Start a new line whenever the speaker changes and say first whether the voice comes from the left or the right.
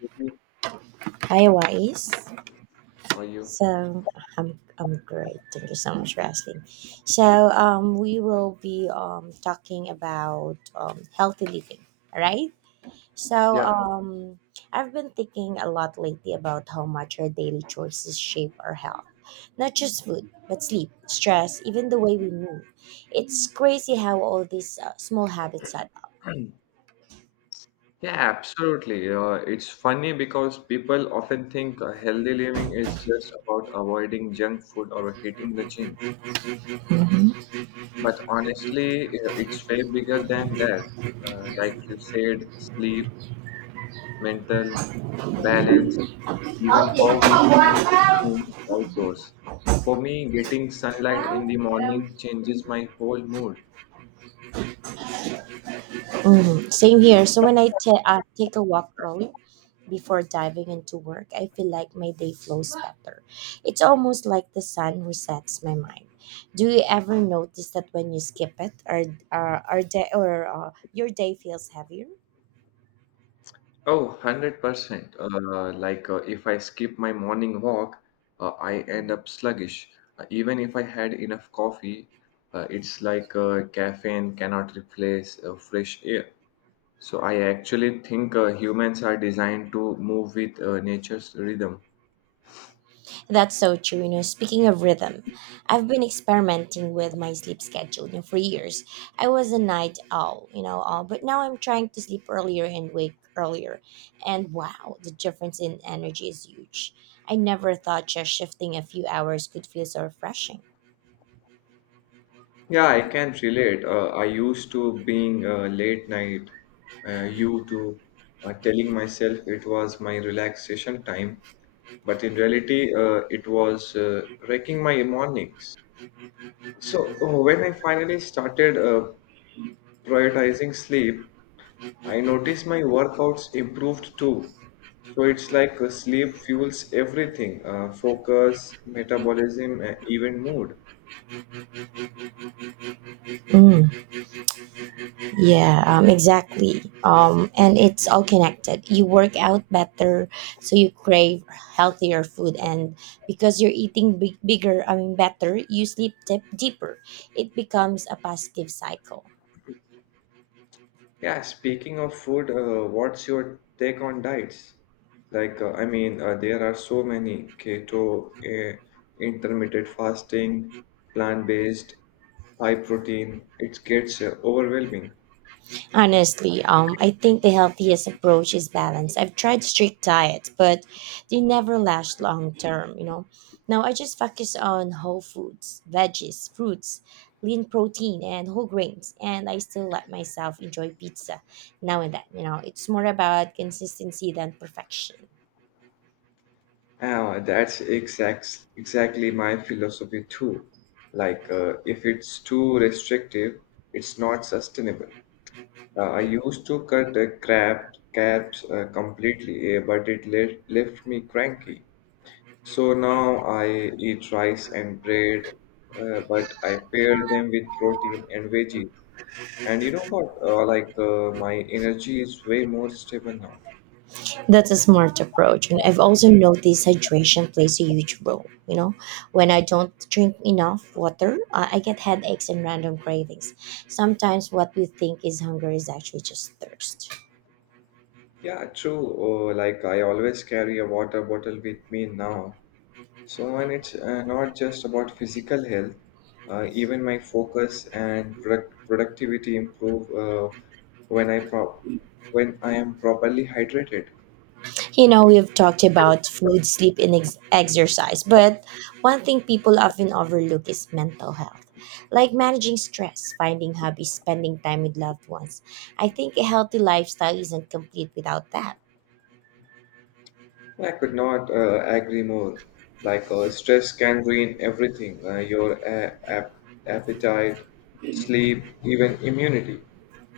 left: How
right: Hi, Wise.
left: are you?
right: So I'm great. Thank you so much for asking. We will be talking about healthy living. All right. So
left: Yeah,
right: um, I've been thinking a lot lately about how much our daily choices shape our health. Not just food, but sleep, stress, even the way we move. It's crazy how all these small habits add up.
left: yeah, absolutely. It's funny because people often think healthy living is just about avoiding junk food or hitting the gym.
right: Mhm.
left: But honestly, it's way bigger than that. Like you said, sleep, mental balance, even how we spend time outdoors. For me, getting sunlight in the morning changes my whole mood.
right: Mhm. Same here. So when I take a walk early before diving into work, I feel like my day flows better. It's almost like the sun resets my mind. Do you ever notice that when you skip it, or, day, or your day feels heavier?
left: Oh, 100%. Like if I skip my morning walk, I end
right: Mm-hmm.
left: up sluggish. Even if I had enough coffee, it's like caffeine cannot replace fresh air. So I actually think humans are designed to move with nature's rhythm.
right: That's so true. You know, speaking of rhythm, I've been experimenting with my sleep schedule. You know, for years, I was a night owl. You know, all But now I'm trying to sleep earlier and wake earlier, and wow, the difference in energy is huge. I never thought just shifting a few hours could feel so refreshing.
left: Yeah, I can relate. I used to being late night, you to telling myself it was my relaxation time, but in reality, it was wrecking my mornings. So when I finally started prioritizing sleep, I noticed my workouts improved too. So it's like sleep fuels everything, focus, metabolism, and even mood.
right: Mm. Yeah, exactly. And it's all connected. You work out better, so you crave healthier food, and because you're eating big, bigger, I mean, better, you deeper. It becomes a positive cycle.
left: Yeah, speaking of food, what's your take on diets? I mean, there are so many keto, intermittent fasting, plant-based, high protein. It gets overwhelming.
right: Honestly, I think the healthiest approach is balance. I've tried strict diets, but they never last long term, you know. Now I just focus on whole foods, veggies, fruits, lean protein, and whole grains, and I still let myself enjoy pizza now and then, you know. It's more about consistency than perfection.
left: That's exactly my philosophy too. Like, if it's too restrictive, it's not sustainable. I used to cut carbs completely, but it le left me cranky. So now I eat rice and bread, but I pair them with protein and veggies. And you know what? Like, my energy is way more stable now.
right: That's a smart approach. And I've also noticed hydration plays a huge role. You know, when I don't drink enough water, I get headaches and random cravings. Sometimes what we think is hunger is actually just thirst.
left: Yeah, true. Like I always carry a water bottle with me now. So and it's not just about physical health. Even my focus and productivity improve when I pro when I am properly hydrated.
right: You know, we've talked about food, sleep, and exercise, but one thing people often overlook is mental health. Like managing stress, finding hobbies, spending time with loved ones. I think a healthy lifestyle isn't complete without that.
left: I could not agree more. Like, stress can ruin everything, your appetite, sleep, even immunity.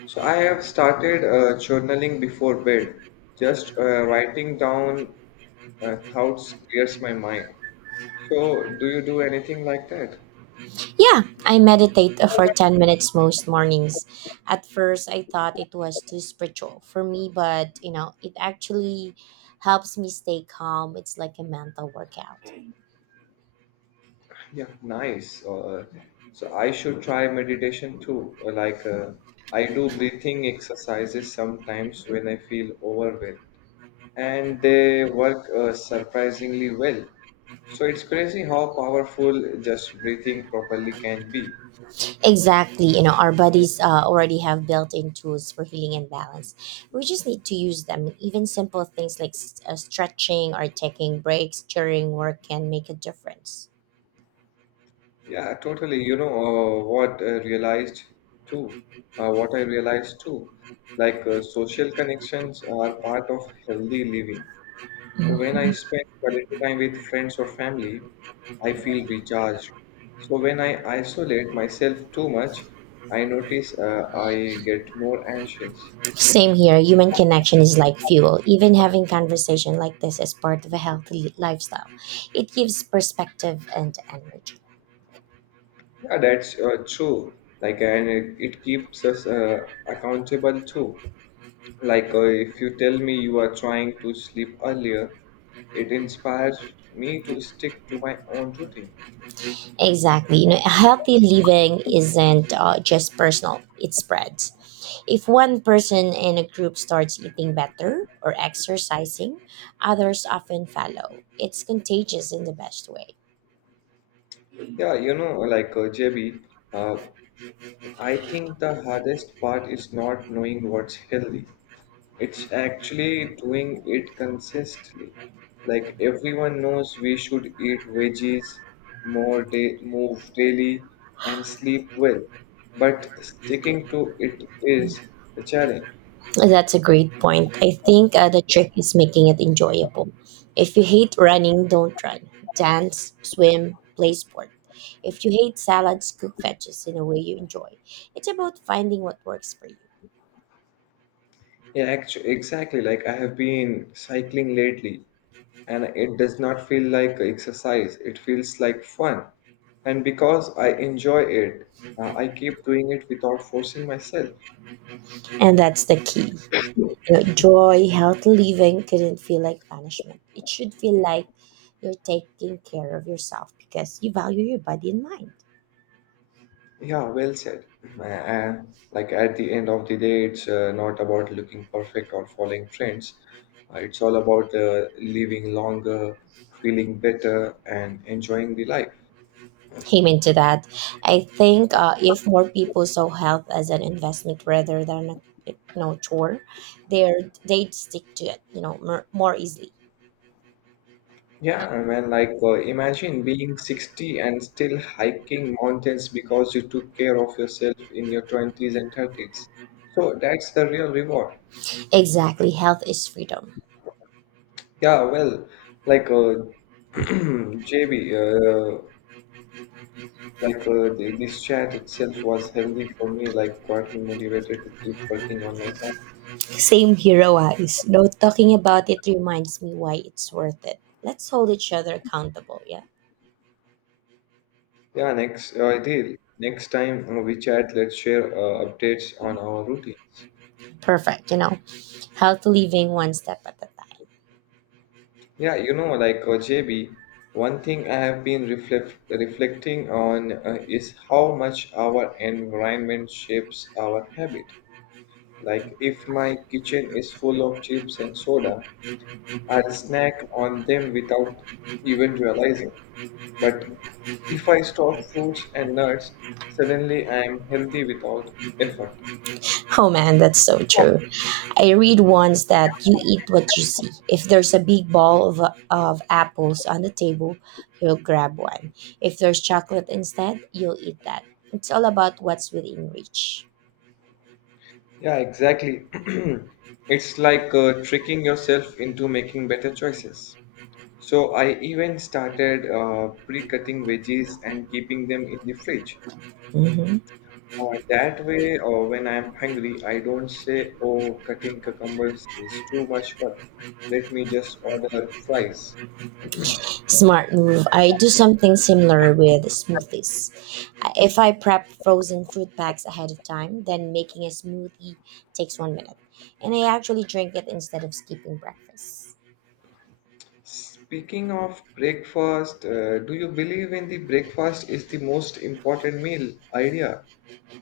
left: So I have started journaling before bed. Just writing down thoughts clears my mind. So do you do anything like that?
right: Yeah, I meditate for 10 minutes most mornings. At first, I thought it was too spiritual for me, but you know, it actually helps me stay calm. It's like a mental workout.
left: Yeah, nice. So I should try meditation too. Or like, I do breathing exercises sometimes when I feel overwhelmed. And they work surprisingly well. So it's crazy how powerful just breathing properly can be.
right: Exactly. You know, our bodies already have built in tools for healing and balance. We just need to use them. Even simple things like stretching or taking breaks during work can make a difference.
left: Yeah, totally. You know what I realized too. What I realized too, social connections are part of healthy living. So when I spend quality time with friends or family, I feel recharged. So when I isolate myself too much, I notice I get more anxious.
right: Same here. Human connection is like fuel. Even having conversation like this is part of a healthy lifestyle. It gives perspective and energy.
left: Yeah, that's true. And it keeps us accountable too. Like, if you tell me you are trying to sleep earlier, it inspires me to stick to my own routine.
right: Exactly. You know, healthy living isn't just personal. It spreads. If one person in a group starts eating better or exercising, others often follow. It's contagious in the best way.
left: Yeah, you know, JB, uh, I think the hardest part is not knowing what's healthy. It's actually doing it consistently. Like everyone knows we should eat veggies more day, move daily and sleep well. But sticking to it is the challenge.
right: That's a great point. I think the trick is making it enjoyable. If you hate running, don't run. Dance, swim, play sport. If you hate salads, cook veggies in a way you enjoy. It's about finding what works for you.
left: Yeah, actually, exactly. Like I have been cycling lately and it does not feel like exercise. It feels like fun. And because I enjoy it, I keep doing it without forcing myself.
right: And that's the key. You know, joy, healthy living couldn't feel like punishment. It should feel like you're taking care of yourself because you value your body and mind.
left: Yeah, well said. Uh, like at the end of the day, it's not about looking perfect or following trends. It's all about living longer, feeling better, and enjoying the life.
right: Came into that. I think if more people saw health as an investment rather than a you know chore, they'd stick to it you know more easily.
left: Yeah, I mean, imagine being 60 and still hiking mountains because you took care of yourself in your 20s and 30s. So that's the real reward.
right: Exactly, health is freedom.
left: Yeah, well, like uh, JB, like, this chat itself was healthy for me. Like got me motivated to keep working on my app.
right: Same hero eyes. Though talking about it reminds me why it's worth it. Let's hold each other accountable. Yeah,
left: Yeah, next ideal. Next time we chat, let's share updates on our routines.
right: perfect. You know, health living one step at a time.
left: Yeah, you know, JB, one thing I have been reflecting on is how much our environment shapes our habit. Like if my kitchen is full of chips and soda, I'll snack on them without even realizing. But if I stop fruits and nuts, suddenly I am healthy without effort.
right: Oh man, that's so true. I read once that you eat what you see. If there's a big ball of apples on the table, you'll grab one. If there's chocolate instead, you'll eat that. It's all about what's within reach.
left: Yeah, exactly. It's like tricking yourself into making better choices. So I even started pre-cutting veggies and keeping them in the fridge.
right: Mhm.
left: Uh, that way, when I'm hungry, I don't say, "Oh, cutting cucumbers is too much work. Let me just order fries."
right: Smart move. I do something similar with smoothies. If I prep frozen fruit packs ahead of time, then making a smoothie takes 1 minute. And I actually drink it instead of skipping breakfast.
left: Speaking of breakfast, do you believe in the breakfast is the most important meal idea?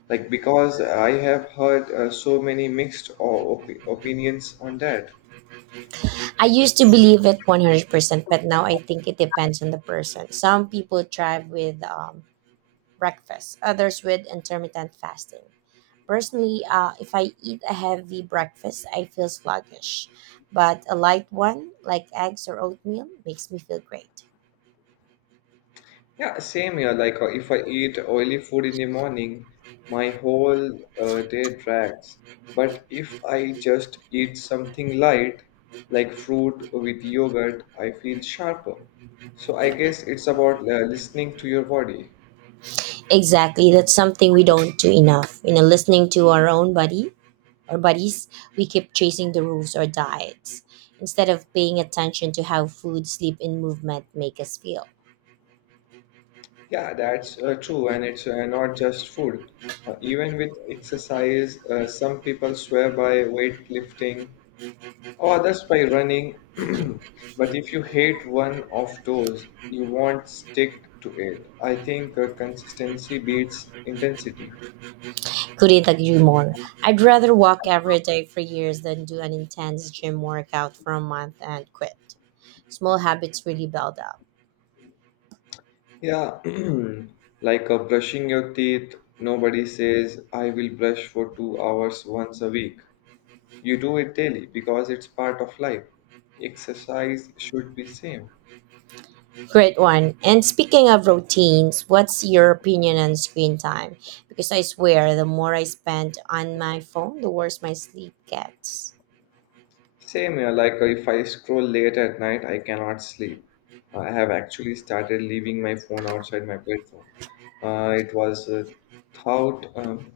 left: Like, because I have heard so many mixed o- op opinions on that.
right: I used to believe it 100%, but now I think it depends on the person. Some people thrive with breakfast, others with intermittent fasting. Personally, if I eat a heavy breakfast, I feel sluggish, but a light one, like eggs or oatmeal, makes me feel great.
left: Yeah, same here. Like, if I eat oily food in the morning, my whole day drags. But if I just eat something light, like fruit with yogurt, I feel sharper. So I guess it's about listening to your body.
right: Exactly, that's something we don't do enough. You know, listening to our own body or bodies, we keep chasing the rules or diets instead of paying attention to how food, sleep, and movement make us feel.
left: Yeah, that's true, and it's not just food. Even with exercise, some people swear by weightlifting or others by running. But if you hate one of those, you won't stick to it. I think consistency beats intensity.
right: Couldn't agree more. I'd rather walk every day for years than do an intense gym workout for a month and quit. Small habits really build up.
left: Yeah, like brushing your teeth, nobody says, I will brush for 2 hours once a week. You do it daily because it's part of life. Exercise should be same.
right: Great one. And speaking of routines, what's your opinion on screen time? Because I swear, the more I spend on my phone, the worse my sleep gets.
left: Same here, like, if I scroll late at night, I cannot sleep. I have actually started leaving my phone outside my bedroom. Uh, it was a thought, um,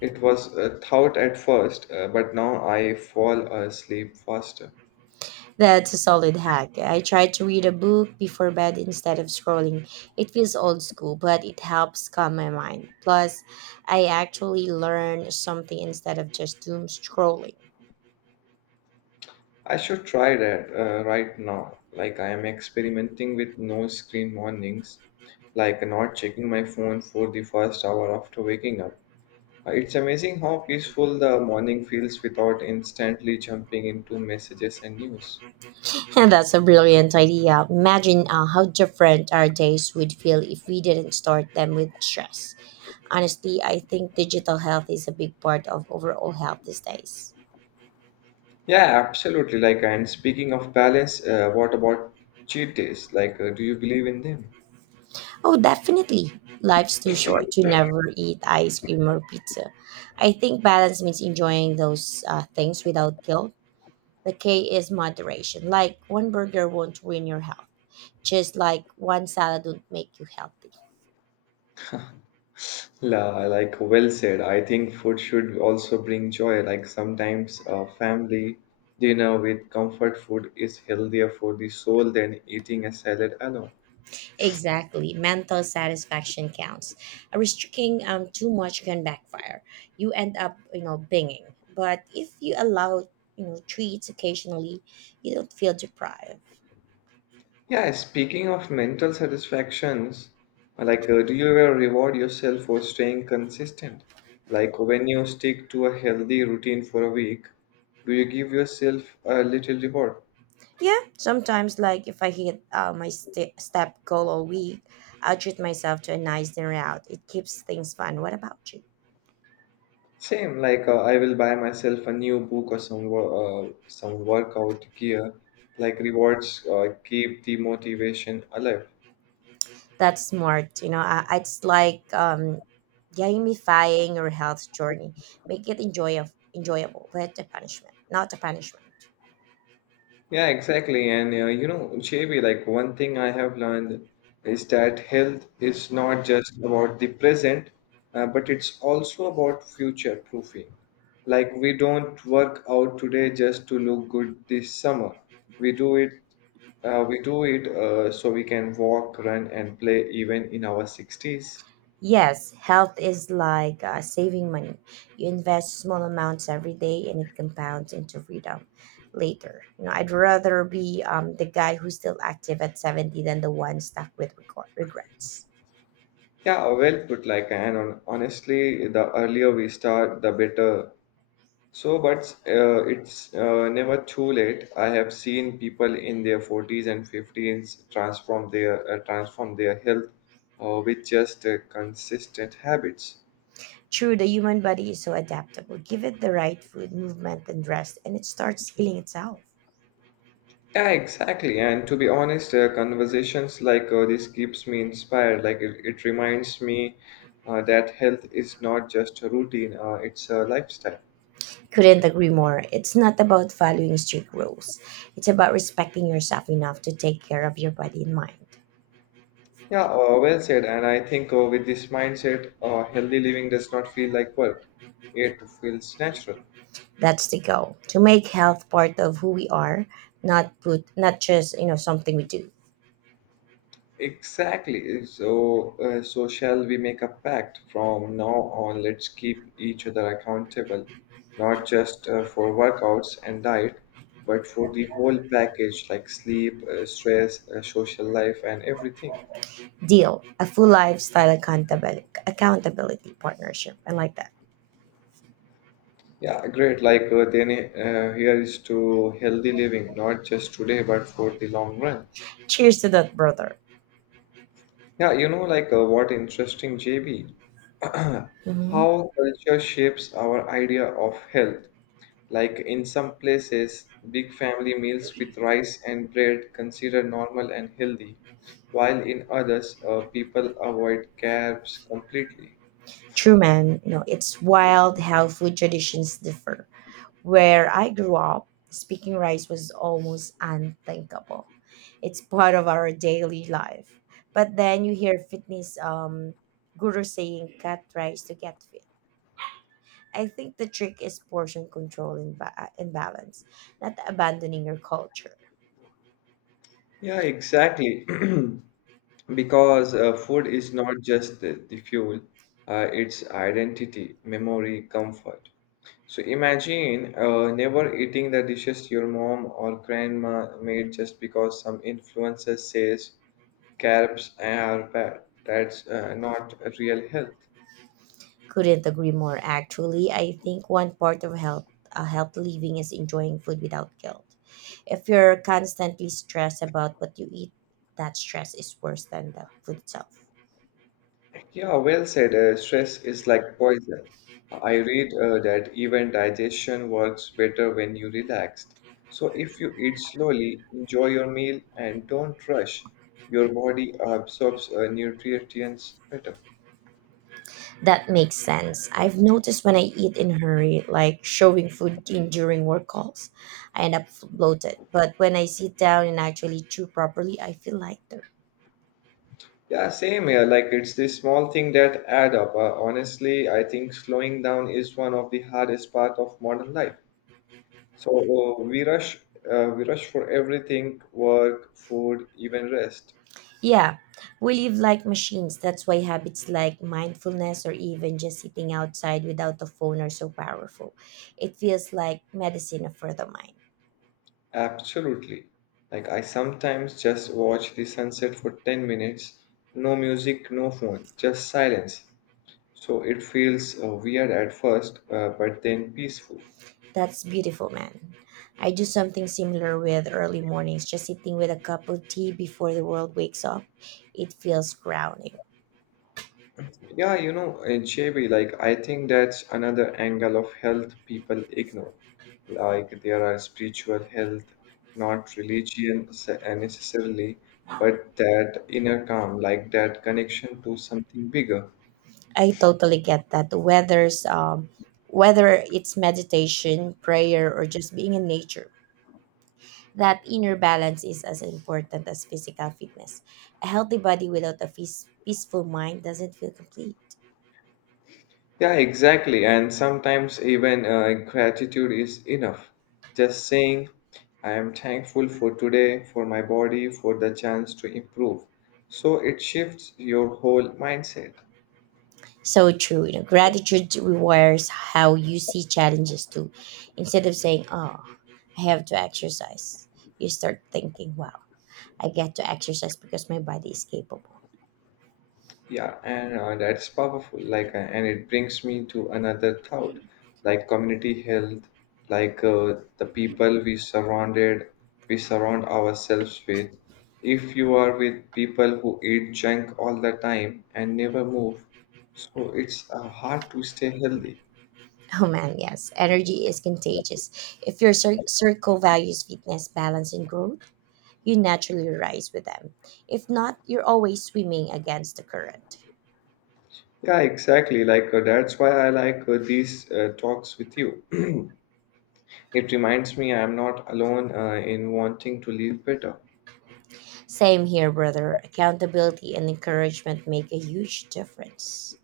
left: it was a thought at first, but now I fall asleep faster.
right: That's a solid hack. I try to read a book before bed instead of scrolling. It feels old school, but it helps calm my mind. Plus, I actually learn something instead of just doom scrolling.
left: I should try that right now. Like I am experimenting with no screen mornings, like not checking my phone for the first hour after waking up. It's amazing how peaceful the morning feels without instantly jumping into messages and news.
right: And that's a brilliant idea. Imagine how different our days would feel if we didn't start them with stress. Honestly, I think digital health is a big part of overall health these days.
left: Yeah, absolutely. Like, and speaking of balance, what about cheat days? Like, do you believe in them?
right: Oh, definitely. Life's too short to never eat ice cream or pizza. I think balance means enjoying those things without guilt. The K is moderation. Like one burger won't ruin your health, just like one salad won't make you healthy.
left: Like, well said. I think food should also bring joy. Like, sometimes a family dinner with comfort food is healthier for the soul than eating a salad alone.
right: Exactly. Mental satisfaction counts. Restricting too much can backfire. You end up, you know, binging. But if you allow, you know, treats occasionally, you don't feel deprived.
left: Yeah, speaking of mental satisfactions, like, do you ever reward yourself for staying consistent? Like when you stick to a healthy routine for a week, do you give yourself a little reward?
right: Yeah, sometimes, like if I hit my step goal all week, I'll treat myself to a nice dinner out. It keeps things fun. What about you?
left: Same, like, I will buy myself a new book or some workout gear. Like rewards keep the motivation alive.
right: That's smart. It's like gamifying your health journey. Make it enjoyable, not a punishment.
left: Yeah, exactly. And you know, JB, like one thing I have learned is that health is not just about the present, but it's also about future proofing. Like we don't work out today just to look good this summer. We do it, we do it so we can walk, run, and play even in our 60s.
right: Yes, health is like saving money. You invest small amounts every day and it compounds into freedom later. You know, I'd rather be the guy who's still active at 70 than the one stuck with regrets.
left: Yeah, well put. Honestly, the earlier we start, the better. So, but it's never too late. I have seen people in their 40s and 50s transform their health with just consistent habits.
right: True, the human body is so adaptable. Give it the right food, movement, and rest, and it starts healing itself.
left: Yeah, exactly. And to be honest, conversations like this keeps me inspired. It reminds me that health is not just a routine; it's a lifestyle.
right: Couldn't agree more. It's not about following strict rules, it's about respecting yourself enough to take care of your body and mind.
left: Yeah, well said. And I think with this mindset, healthy living does not feel like work. It feels natural.
right: That's the goal to make health part of who we are, not just you know something we do.
left: Exactly. So shall we make a pact from now on? Let's keep each other accountable, not just for workouts and diet, but for the whole package like sleep, stress, social life, and everything.
right: Deal a full lifestyle accountability partnership. I like that.
left: Yeah, great. Then, here is to healthy living, not just today, but for the long run.
right: Cheers to that, brother.
left: Yeah, you know, what interesting, JB, how
right: Mhm.
left: culture shapes our idea of health. Like in some places, big family meals with rice and bread considered normal and healthy, while in others, people avoid carbs completely.
right: True man, you know it's wild how food traditions differ. Where I grew up, speaking rice was almost unthinkable. It's part of our daily life. But then you hear fitness guru saying cut rice to get fit. I think the trick is portion control and balance, not abandoning your culture.
left: Yeah, exactly. Because food is not just the fuel, it's identity, memory, comfort. So imagine never eating the dishes your mom or grandma made just because some influencer says carbs are bad. That's not a real health.
right: Couldn't agree more. Actually, I think one part of health living is enjoying food without guilt. If you're constantly stressed about what you eat, that stress is worse than the food itself.
left: Yeah, well said. Stress is like poison. I read that even digestion works better when you relaxed. So if you eat slowly, enjoy your meal, and don't rush, your body absorbs nutrients better.
right: That makes sense. I've noticed when I eat in a hurry, like showing food in during work calls, I end up bloated. But when I sit down and actually chew properly, I feel lighter.
left: Yeah, same here. Like it's this small thing that add up. Honestly, I think slowing down is one of the hardest part of modern life. So we rush for everything, work, food, even rest.
right: Yeah, we live like machines. That's why habits like mindfulness or even just sitting outside without a phone are so powerful. It feels like medicine for the mind.
left: Absolutely. Like, I sometimes just watch the sunset for 10 minutes, no music, no phone, just silence. So it feels weird at first, but then peaceful.
right: That's beautiful, man. I do something similar with early mornings, just sitting with a cup of tea before the world wakes up. It feels grounding.
left: Yeah, you know, JB, like, I think that's another angle of health people ignore. Like, there are spiritual health, not religion necessarily, but that inner calm, like that connection to something bigger.
right: I totally get that. Whether it's meditation, prayer, or just being in nature, that inner balance is as important as physical fitness. A healthy body without a peaceful mind doesn't feel complete.
left: Yeah, exactly. And sometimes even gratitude is enough. Just saying, I am thankful for today, for my body, for the chance to improve. So it shifts your whole mindset.
right: So true. You know, gratitude rewires how you see challenges too. Instead of saying, "Oh, I have to exercise," you start thinking, "Wow, I get to exercise because my body is capable."
left: Yeah, and that's powerful. And it brings me to another thought, like community health, like the people we surrounded, we surround ourselves with. If you are with people who eat junk all the time and never move, so it's hard to stay healthy.
right: Oh man, yes. Energy is contagious. If your circle values fitness, balance, and growth, you naturally rise with them. If not, you're always swimming against the current.
left: Yeah, exactly. Like, that's why I like these talks with you. It reminds me I'm not alone in wanting to live better.
right: Same here, brother. Accountability and encouragement make a huge difference.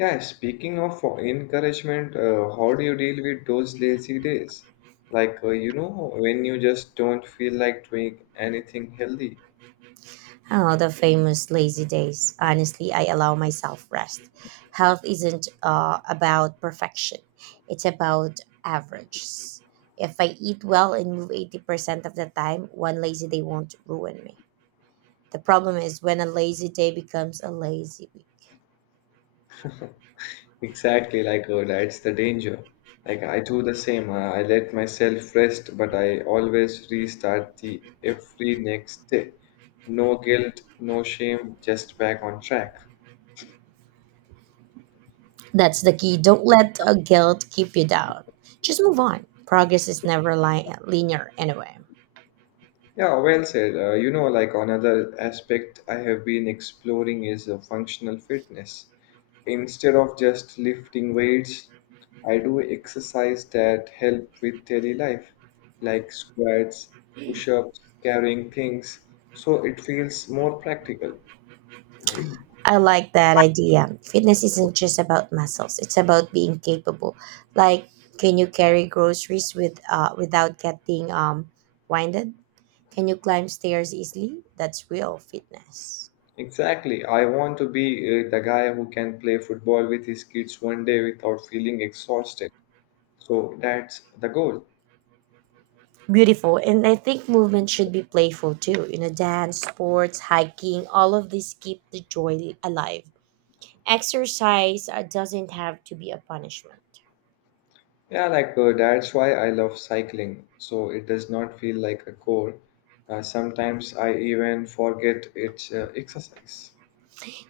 left: Yeah, speaking of encouragement, how do you deal with those lazy days? Like, you know, when you just don't feel like doing anything healthy.
right: Oh, the famous lazy days. Honestly, I allow myself rest. Health isn't about perfection, it's about averages. If I eat well and move 80% of the time, one lazy day won't ruin me. The problem is when a lazy day becomes a lazy week.
left: Exactly, like, that's the danger. Like, I do the same. I let myself rest, but I always restart the every next day. No guilt, no shame, just back on track.
right: That's the key. Don't let a guilt keep you down. Just move on. Progress is never linear anyway.
left: Yeah, well said. You know, like another aspect I have been exploring is functional fitness. Instead of just lifting weights, I do exercise that help with daily life, like squats, push-ups, carrying things, so it feels more practical.
right: I like that idea. Fitness isn't just about muscles. It's about being capable. Like, can you carry groceries with without getting winded? Can you climb stairs easily? That's real fitness.
left: Exactly. I want to be the guy who can play football with his kids one day without feeling exhausted. So that's the goal.
right: Beautiful. And I think movement should be playful too, dance, sports, hiking, all of these keep the joy alive. Exercise doesn't have to be a punishment.
left: Yeah, like, that's why I love cycling. So it does not feel like a chore. Sometimes I even forget it's exercise.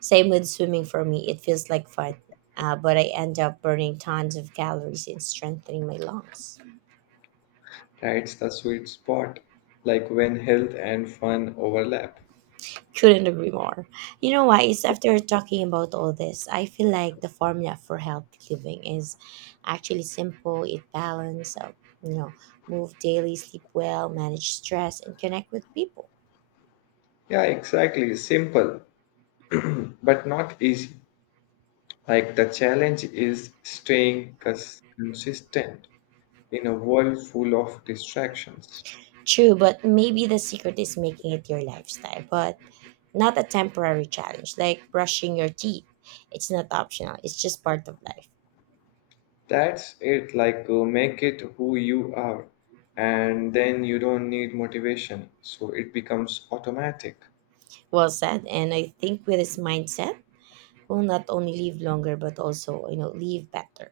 right: Same with swimming for me, it feels like fun, but I end up burning tons of calories and strengthening my lungs.
left: That's the sweet spot, like when health and fun overlap.
right: Couldn't agree more. You know why? It's after talking about all this, I feel like the formula for healthy living is actually simple. It balance, you know, move daily, sleep well, manage stress, and connect with people.
left: Yeah, exactly. Simple, but not easy. Like the challenge is staying consistent in a world full of distractions.
right: True, but maybe the secret is making it your lifestyle, but not a temporary challenge like brushing your teeth. It's not optional, it's just part of life.
left: That's it, like, make it who you are, and then you don't need motivation, so it becomes automatic.
right: Well said. And I think with this mindset, we'll not only live longer, but also, you know, live better.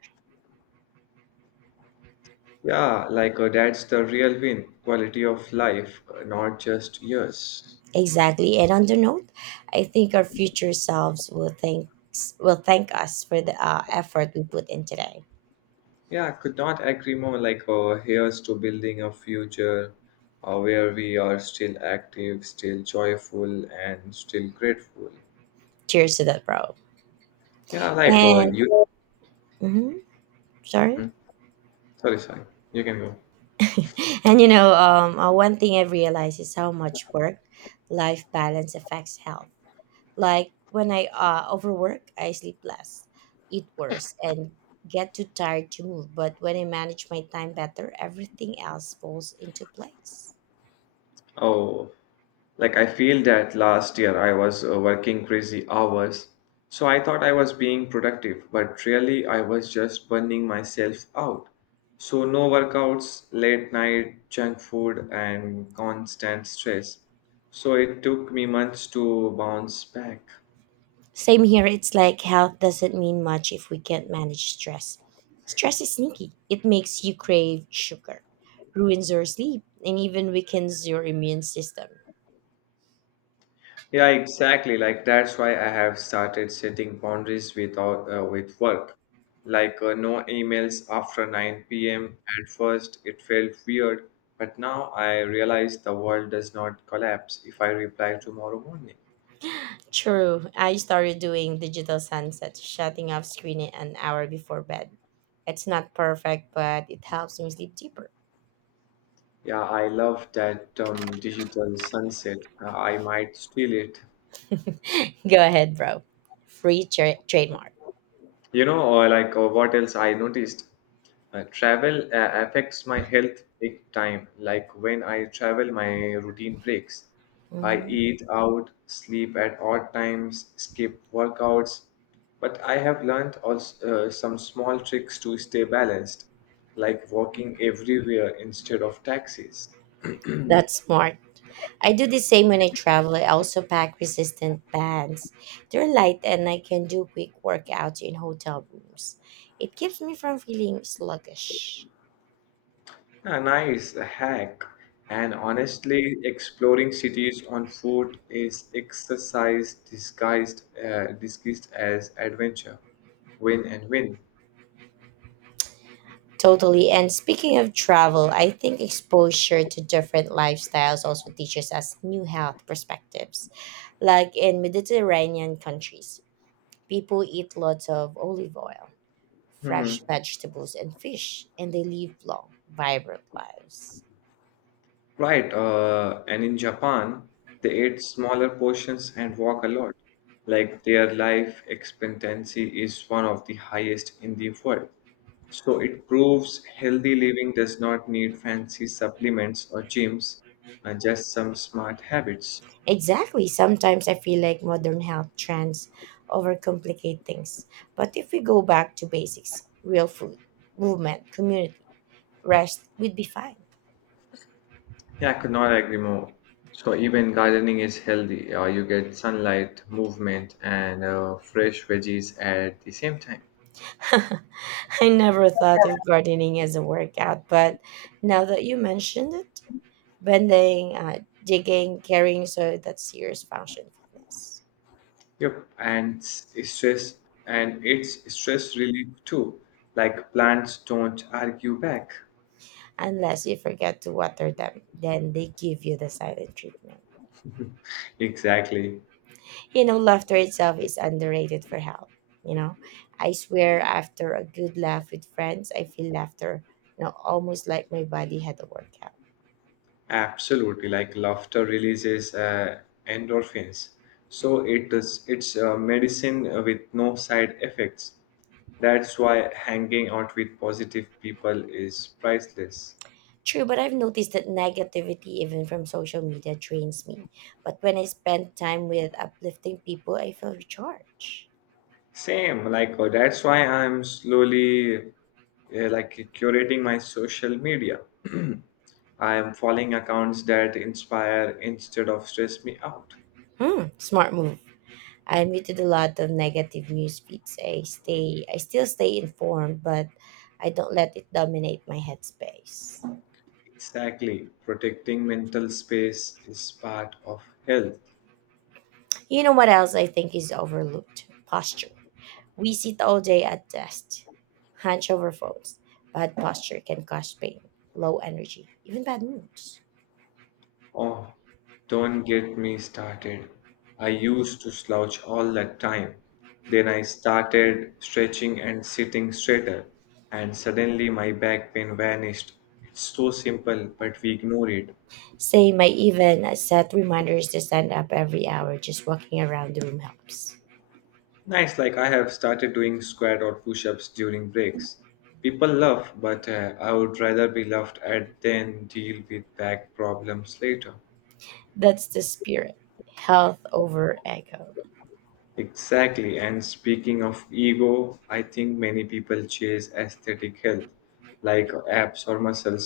left: Yeah, like, that's the real win quality of life, not just years.
right: Exactly. And on the note, I think our future selves will thank us for the effort we put in today.
left: Yeah, could not agree more. Like, here's to building a future where we are still active, still joyful, and still grateful.
right: Cheers to that, bro.
left: Yeah, like,
right: And
left: you.
right: mhm, sorry.
left: Mm, sorry, sorry. You can go.
right: And one thing I've realized is how much work life balance affects health. Like when I overwork, I sleep less, eat worse, and get too tired to move. But when I manage my time better, everything else falls into place.
left: Oh. Like, I feel that last year I was working crazy hours, so I thought I was being productive, but really I was just burning myself out. So, no workouts, late night, junk food, and constant stress. So, it took me months to bounce back.
right: Same here, it's like health doesn't mean much if we can't manage stress. Stress is sneaky, it makes you crave sugar, ruins your sleep, and even weakens your immune system.
left: Yeah, exactly. Like that's why I have started setting boundaries with all, with work. Like, no emails after 9 p.m. At first, it felt weird, but now I realize the world does not collapse if I reply tomorrow morning.
right: True, I started doing digital sunset, shutting off screen an hour before bed. It's not perfect, but it helps me sleep deeper.
left: Yeah, I love that digital sunset. I might steal it.
right: Go ahead, bro. Free trademark.
left: You know, or like or what else I noticed? Travel affects my health big time. Like when I travel, my routine breaks. I
right: Mm.
left: eat out, sleep at odd times, skip workouts. But I have learned also some small tricks to stay balanced, like walking everywhere instead of taxis.
right: That's smart. I do the same when I travel. I also pack resistant bands. They're light and I can do quick workouts in hotel rooms. It keeps me from feeling sluggish.
left: A nice hack. And honestly, exploring cities on foot is exercise disguised as adventure. Win and win.
right: Totally. And speaking of travel, I think exposure to different lifestyles also teaches us new health perspectives. Like in Mediterranean countries, people eat lots of olive oil,
left: Mhm.
right: fresh vegetables, and fish, and they live long, vibrant lives.
left: Right. And in Japan, they eat smaller portions and walk a lot. Like their life expectancy is one of the highest in the world. So it proves healthy living does not need fancy supplements or gyms, just some smart habits.
right: Exactly. Sometimes I feel like modern health trends overcomplicate things. But if we go back to basics, real food, movement, community, rest, we'd be fine.
left: Yeah, I could not agree more. So even gardening is healthy. You get sunlight, movement, and fresh veggies at the same time.
right: I never thought of gardening as a workout, but now that you mentioned it, bending, digging, carrying soil, that's serious function fitness.
left: Yep, and s- stress and it's stress relief too. Like plants don't argue back.
right: Unless you forget to water them, then they give you the silent treatment.
left: Exactly.
right: You know, laughter itself is underrated for health. You know, I swear after a good laugh with friends, I feel laughter, almost like my body had a workout.
left: Absolutely. Like laughter releases endorphins. So it's a medicine with no side effects. That's why hanging out with positive people is priceless.
right: True, but I've noticed that negativity, even from social media, drains me. But when I spend time with uplifting people, I feel recharged.
left: Same, like, that's why I'm slowly curating my social media. I am following accounts that inspire instead of stress me out.
right: Hmm, smart move. I muted a lot of negative news feeds. I still stay informed, but I don't let it dominate my headspace.
left: Exactly, protecting mental space is part of health.
right: You know what else I think is overlooked? Posture. We sit all day at desk, hunch over phones. Bad posture can cause pain, low energy, even bad moods.
left: Oh, don't get me started. I used to slouch all the time. Then I started stretching and sitting straighter, and suddenly my back pain vanished. It's so simple, but we ignore it.
right: Same, I even set reminders to stand up every hour. Just walking around the room helps.
left: Nice, like I have started doing squat or push ups during breaks. People laugh, but I would rather be laughed at than deal with back problems later.
right: That's the spirit. Health over ego.
left: Exactly, and speaking of ego, I think many people chase aesthetic health, like abs or muscles,